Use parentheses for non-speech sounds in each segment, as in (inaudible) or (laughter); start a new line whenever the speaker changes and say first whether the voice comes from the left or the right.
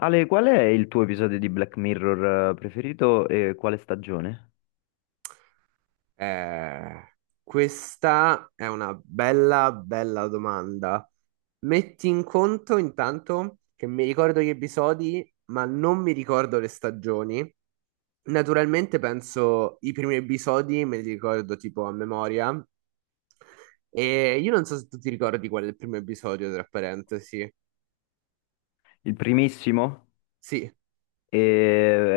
left: Ale, qual è il tuo episodio di Black Mirror preferito e quale stagione?
right: Eh, questa è una bella, bella domanda. Metti in conto intanto che mi ricordo gli episodi, ma non mi ricordo le stagioni. Naturalmente penso i primi episodi, me li ricordo tipo a memoria. E io non so se tu ti ricordi qual è il primo episodio, tra parentesi.
left: Il primissimo
right: Sì,
left: eh,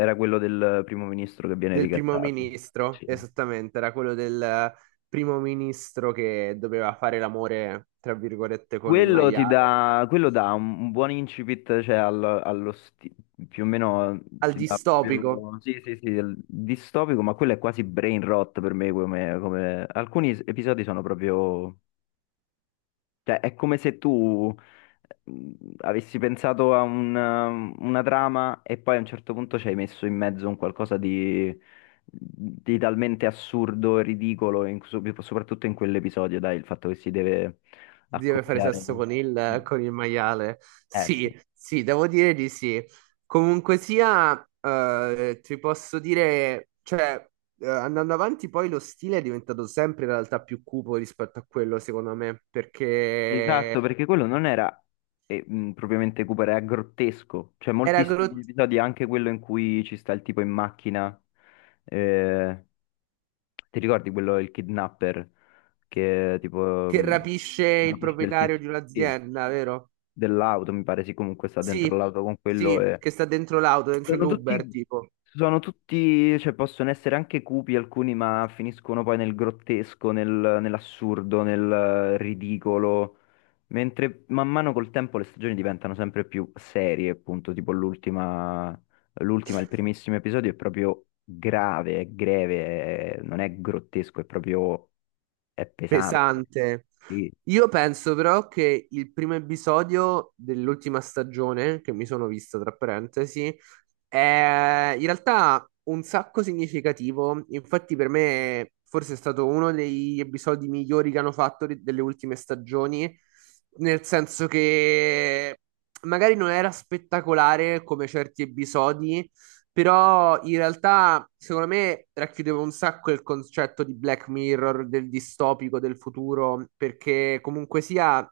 left: era quello del primo ministro che viene
right: del primo
left: ricattato.
right: ministro,
left: Sì.
right: esattamente, era quello del primo ministro che doveva fare l'amore, tra virgolette, con un maiale.
left: Quello dà un buon incipit, cioè più o meno
right: Al
left: ti dà
right: distopico
left: proprio, sì, sì, sì, il distopico, ma quello è quasi brain rot per me, come, alcuni episodi sono proprio Cioè, è come se tu mm, avessi pensato a una trama e poi a un certo punto ci hai messo in mezzo un qualcosa di talmente assurdo e ridicolo, soprattutto in quell'episodio, dai, il fatto che si deve
right: deve fare
left: accoppiare.
right: sesso con il,
left: Sì.
right: con il maiale.
left: Eh sì.
right: Sì, sì, devo dire di sì. Comunque sia, ti posso dire, cioè, andando avanti, poi lo stile è diventato sempre in realtà più cupo rispetto a quello, secondo me, perché
left: Esatto, perché quello non era propriamente Cooper, era grottesco. Cioè,
right: era
left: moltissimi
right: Groot
left: episodi, anche quello in cui ci sta il tipo in macchina. eh, Ti ricordi quello, il kidnapper, che tipo
right: che rapisce
left: Sì,
right: il
left: rapisce il
right: proprietario
left: tizio,
right: di
left: sì,
right: un'azienda, vero?
left: dell'auto, mi pare, sì, comunque sta dentro
right: Sì,
left: l'auto con quello
right: sì,
left: e
right: che sta dentro l'auto, dentro
left: Sono
right: l'Uber,
left: tutti,
right: tipo.
left: sono tutti, cioè possono essere anche cupi alcuni, ma finiscono poi nel grottesco, nell'assurdo, nel ridicolo. Mentre man mano col tempo le stagioni diventano sempre più serie, appunto, tipo l'ultima, il primissimo episodio è proprio grave, è greve, non è grottesco, è proprio, è pesante.
right: Pesante.
left: Sì.
right: Io penso però che il primo episodio dell'ultima stagione, che mi sono visto tra parentesi, è in realtà un sacco significativo. Infatti, per me, forse è stato uno degli episodi migliori che hanno fatto delle ultime stagioni, nel senso che magari non era spettacolare come certi episodi. Però in realtà, secondo me, racchiudeva un sacco il concetto di Black Mirror, del distopico del futuro, perché comunque sia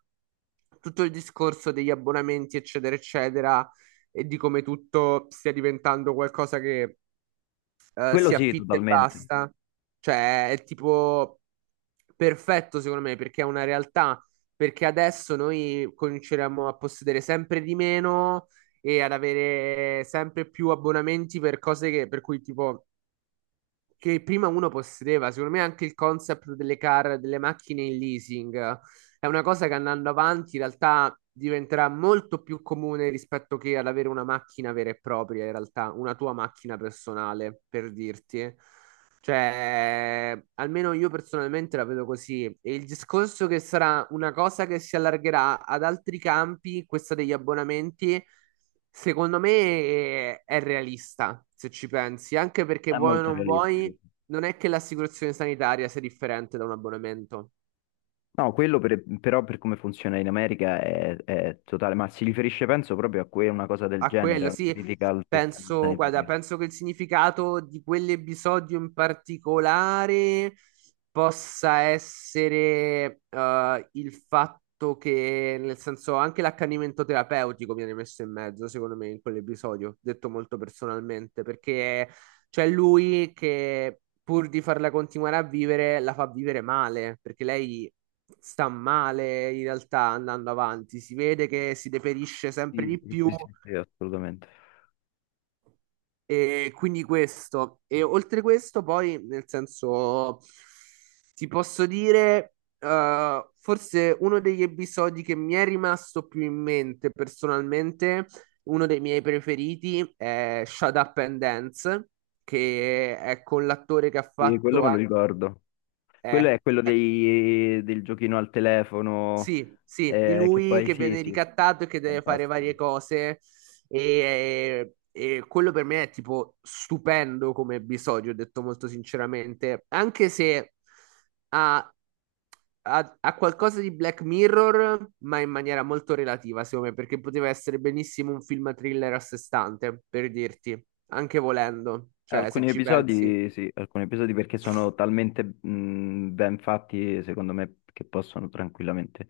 right: tutto il discorso degli abbonamenti, eccetera, eccetera, e di come tutto stia diventando qualcosa che
left: Quello
right: si
left: sì,
right: affitta e
left: totalmente,
right: basta. Cioè, è tipo perfetto secondo me perché è una realtà. Perché adesso noi cominceremo a possedere sempre di meno e ad avere sempre più abbonamenti per cose che, per cui tipo che prima uno possedeva. Secondo me anche il concept delle car, delle macchine in leasing, è una cosa che andando avanti in realtà diventerà molto più comune rispetto che ad avere una macchina vera e propria, in realtà, una tua macchina personale, per dirti. Cioè, almeno io personalmente la vedo così. E il discorso che sarà una cosa che si allargherà ad altri campi, questa degli abbonamenti, secondo me è realista, se ci pensi, anche perché
left: è
right: vuoi o
left: molto
right: non
left: realistico.
right: vuoi, non è che l'assicurazione sanitaria sia differente da un abbonamento.
left: No, quello però per come funziona in America è totale, ma si riferisce penso proprio a una cosa del
right: A
left: genere,
right: quello,
left: una
right: sì,
left: critica al sistema
right: penso, guarda,
left: sanitario.
right: penso che il significato di quell'episodio in particolare possa essere, il fatto che, nel senso, anche l'accanimento terapeutico viene messo in mezzo, secondo me, in quell'episodio, detto molto personalmente, perché c'è lui che pur di farla continuare a vivere, la fa vivere male, perché lei sta male in realtà andando avanti, si vede che si deperisce sempre
left: Sì,
right: di
left: sì,
right: più,
left: sì, sì, sì, assolutamente.
right: e quindi questo, e oltre questo, poi nel senso, ti posso dire, forse uno degli episodi che mi è rimasto più in mente personalmente, uno dei miei preferiti è Shut Up and Dance, che è con l'attore che ha
left: Sì, quello
right: fatto,
left: me lo ricordo. Quello
right: eh,
left: è quello del giochino al telefono,
right: sì, sì, di
left: che
right: lui
left: poi
right: che
left: sì,
right: viene
left: sì.
right: ricattato e che deve fare
left: Fantastico.
right: varie cose. E quello per me è tipo stupendo come episodio, ho detto molto sinceramente. Anche se ha, ha qualcosa di Black Mirror, ma in maniera molto relativa, secondo me, perché poteva essere benissimo un film thriller a sé stante, per dirti, anche volendo, cioè se
left: Alcuni
right: ci pensi.
left: episodi, sì, alcuni episodi perché sono talmente ben fatti, secondo me, che possono tranquillamente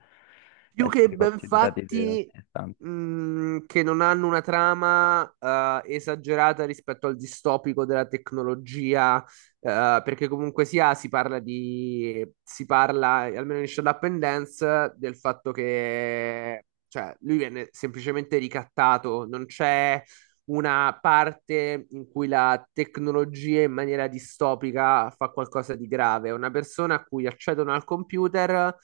right: Più che
left: essere
right: ben
left: considerati
right: fatti,
left: altrettanti.
right: che non hanno una trama esagerata rispetto al distopico della tecnologia, perché comunque sia si parla, almeno in Shut Up and Dance, del fatto che, cioè, lui viene semplicemente ricattato, non c'è una parte in cui la tecnologia in maniera distopica fa qualcosa di grave. Una persona a cui accedono al computer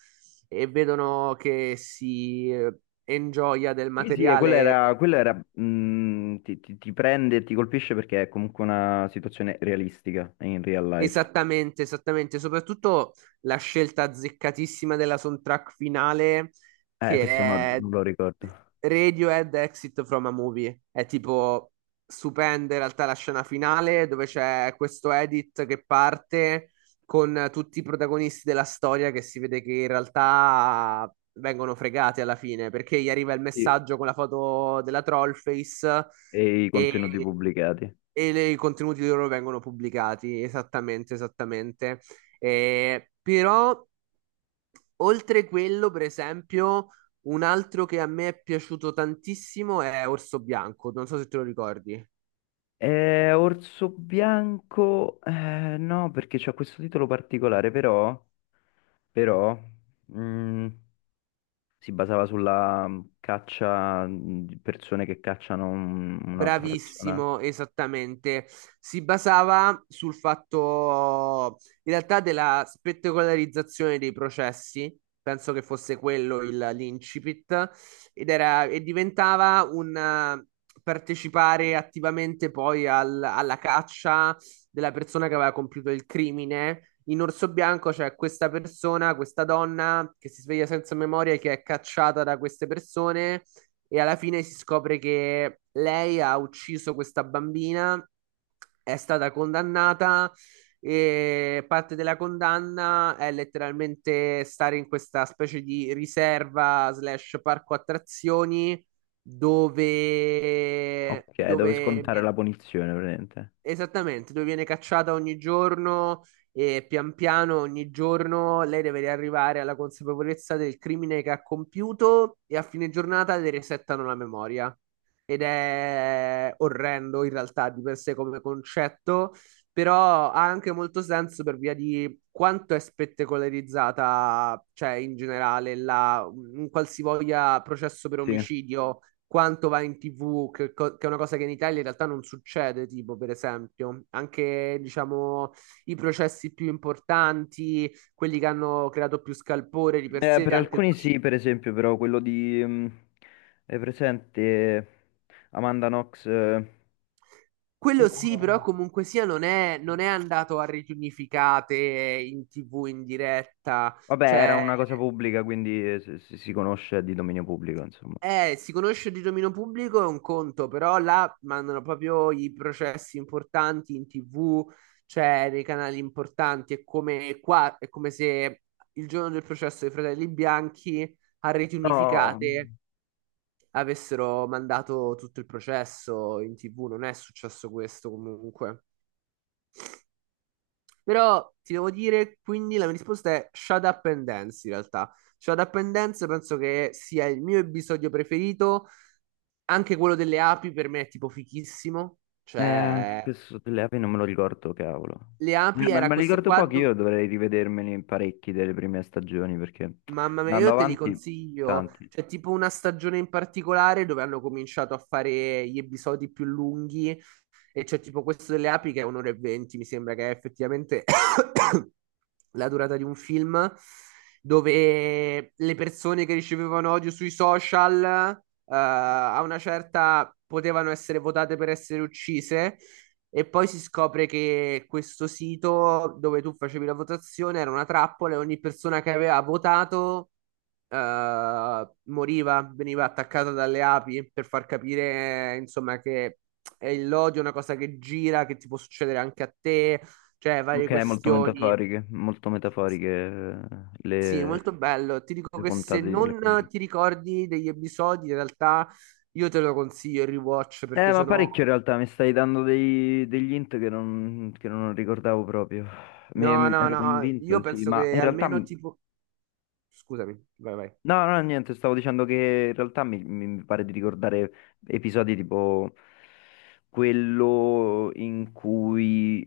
right: e vedono che si ingioia del
left: Sì, sì, e quella
right: materiale.
left: era, quella era, ti prende e ti colpisce perché è comunque una situazione realistica in real life.
right: Esattamente, esattamente, soprattutto la scelta azzeccatissima della soundtrack finale che
left: Questo non,
right: è
left: non lo ricordo.
right: Radiohead Exit from a Movie. È tipo stupenda in realtà la scena finale dove c'è questo edit che parte con tutti i protagonisti della storia che si vede che in realtà vengono fregati alla fine perché gli arriva il
left: Sì,
right: messaggio con la foto della Trollface
left: e i
right: e
left: contenuti pubblicati.
right: e i contenuti loro vengono pubblicati, esattamente, esattamente. Però, oltre quello, per esempio, un altro che a me è piaciuto tantissimo è Orso Bianco, non so se te lo ricordi.
left: Orso Bianco, no, perché c'ha questo titolo particolare, però, mm, si basava sulla caccia di persone che cacciano un'altra persona.
right: Bravissimo, esattamente. Si basava sul fatto, in realtà, della spettacolarizzazione dei processi, penso che fosse quello l'incipit, ed era, e diventava un, partecipare attivamente poi alla caccia della persona che aveva compiuto il crimine. In Orso Bianco c'è questa persona, questa donna che si sveglia senza memoria e che è cacciata da queste persone e alla fine si scopre che lei ha ucciso questa bambina, è stata condannata e parte della condanna è letteralmente stare in questa specie di riserva slash parco attrazioni dove,
left: Ok, dove
right: dove.
left: scontare la punizione, praticamente.
right: Esattamente, dove viene cacciata ogni giorno e pian piano ogni giorno lei deve arrivare alla consapevolezza del crimine che ha compiuto e a fine giornata le resettano la memoria. Ed è orrendo in realtà di per sé come concetto, però ha anche molto senso per via di quanto è spettacolarizzata, cioè in generale, la, un qualsivoglia processo per
left: Sì.
right: omicidio quanto va in TV, che, che è una cosa che in Italia in realtà non succede, tipo per esempio, anche diciamo i processi più importanti, quelli che hanno creato più scalpore di per sé,
left: Per
right: anche il
left: alcuni sì, per esempio, però quello di, è presente Amanda Knox? Eh, no.
right: quello sì,
left: No,
right: però comunque sia
left: no.
right: non è andato a reti unificate in TV in diretta,
left: Vabbè, era
right: cioè.
left: una cosa pubblica, quindi si conosce è di dominio pubblico, insomma.
right: Si conosce di dominio pubblico è un conto, però là mandano proprio i processi importanti in TV, cioè nei canali importanti. È come qua, è come se il giorno del processo dei Fratelli Bianchi a reti
left: No.
right: unificate avessero mandato tutto il processo in TV. Non è successo questo comunque. Però ti devo dire, quindi la mia risposta è Shut Up and Dance in realtà. Shut Up and Dance penso che sia il mio episodio preferito. Anche quello delle api per me è tipo fichissimo.
left: Anche
right: Cioè,
left: questo delle api non me lo ricordo, cavolo.
right: le api
left: Ma,
right: era
left: ma
right: questo
left: ricordo
right: qua.
left: pochi, io dovrei rivedermeli parecchi delle prime stagioni perché
right: Mamma mia,
left: andando
right: io te li
left: avanti,
right: consiglio.
left: tanti.
right: C'è tipo una stagione in particolare dove hanno cominciato a fare gli episodi più lunghi. E c'è tipo questo delle api che è 1 ora e 20. Mi sembra che è effettivamente (coughs) la durata di un film dove le persone che ricevevano odio sui social, eh, a una certa potevano essere votate per essere uccise, e poi si scopre che questo sito dove tu facevi la votazione era una trappola e ogni persona che aveva votato moriva, veniva attaccata dalle api per far capire, insomma, che è l'odio è una cosa che gira, che ti può succedere anche a te, cioè varie
left: Ok,
right: questioni.
left: molto metaforiche
right: Sì,
left: le,
right: molto bello. Ti dico
left: le
right: che se
left: puntate di
right: non
left: Black Mirror.
right: ti ricordi degli episodi, in realtà io te lo consiglio il rewatch perché
left: Ma
right: sono...
left: parecchio in realtà, mi stai dando degli int che non ricordavo proprio. Mi,
right: No,
left: mi
right: no,
left: ero
right: no, io
left: convinto, sì,
right: penso
left: ma in
right: che
left: realtà
right: almeno tipo... Scusami, vai, vai.
left: No, no, niente, stavo dicendo che in realtà mi pare di ricordare episodi tipo quello in cui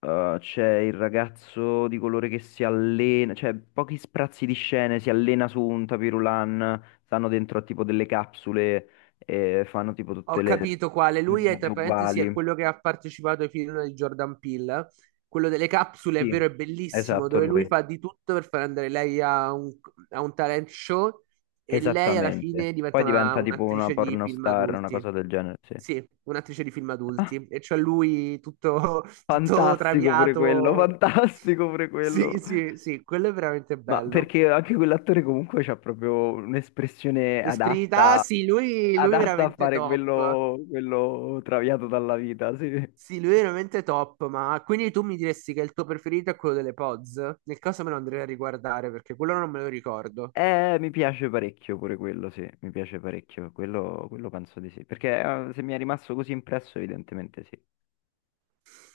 left: c'è il ragazzo di colore che si allena, cioè pochi sprazzi di scene, si allena su un tapirulan, stanno dentro a tipo delle capsule e fanno tipo
right: Ho
left: tutte le
right: capito quale. Lui è,
left: giornate
right: tra parentesi, è
left: uguali.
right: quello che ha partecipato ai film di Jordan Peele. Quello delle capsule, è
left: Sì,
right: vero, è bellissimo,
left: esatto,
right: dove lui
left: lui.
right: fa di tutto per far andare lei a un talent show, e lei alla
left: Esattamente.
right: fine diventa
left: Poi diventa tipo una
right: un'attrice di film
left: pornostar, una cosa
right: adulti.
left: del genere, sì.
right: Sì, un'attrice di film adulti. E c'è lui tutto, (laughs) tutto
left: Fantastico pure quello, (laughs)
right: traviato.
left: fantastico pure quello.
right: Sì, sì, sì, quello è veramente
left: Ma
right: bello.
left: perché anche quell'attore comunque c'ha proprio un'espressione
right: L'esperienza,
left: adatta,
right: sì, lui
left: adatta a
right: veramente
left: fare
right: top.
left: quello, quello traviato dalla vita, sì.
right: Sì, lui è veramente top, ma quindi tu mi diresti che il tuo preferito è quello delle Pods? Nel caso me lo andrei a riguardare perché quello non me lo ricordo.
left: Mi piace parecchio pure quello, sì, mi piace parecchio, quello penso di sì. Perché se mi è rimasto così impresso, evidentemente sì.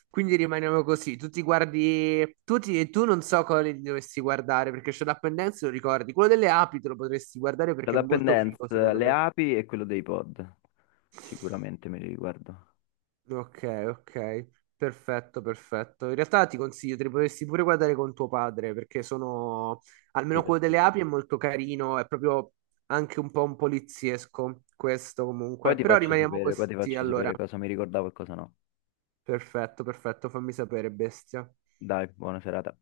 right: Quindi rimaniamo così, tu ti guardi, tu non so quale ti dovresti guardare perché Shut Up and Dance lo ricordi, quello delle api te lo potresti guardare perché
left: La
right: è
left: Up and
right: molto
left: Dance,
right: figo secondo
left: le
right: me.
left: api e quello dei pod, sicuramente me li riguardo.
right: Ok, ok, perfetto, perfetto. In realtà ti consiglio, te li potresti pure guardare con tuo padre, perché sono,
left: Sì,
right: almeno quello delle api è
left: assolutamente.
right: molto carino, è proprio anche un po' un poliziesco questo
left: Poi
right: comunque.
left: ti
right: Però
left: faccio
right: rimaniamo
left: sapere, poi ti
right: così,
left: faccio
right: allora.
left: sapere cosa mi ricordavo e cosa no.
right: Perfetto, perfetto, fammi sapere, bestia.
left: Dai, buona serata.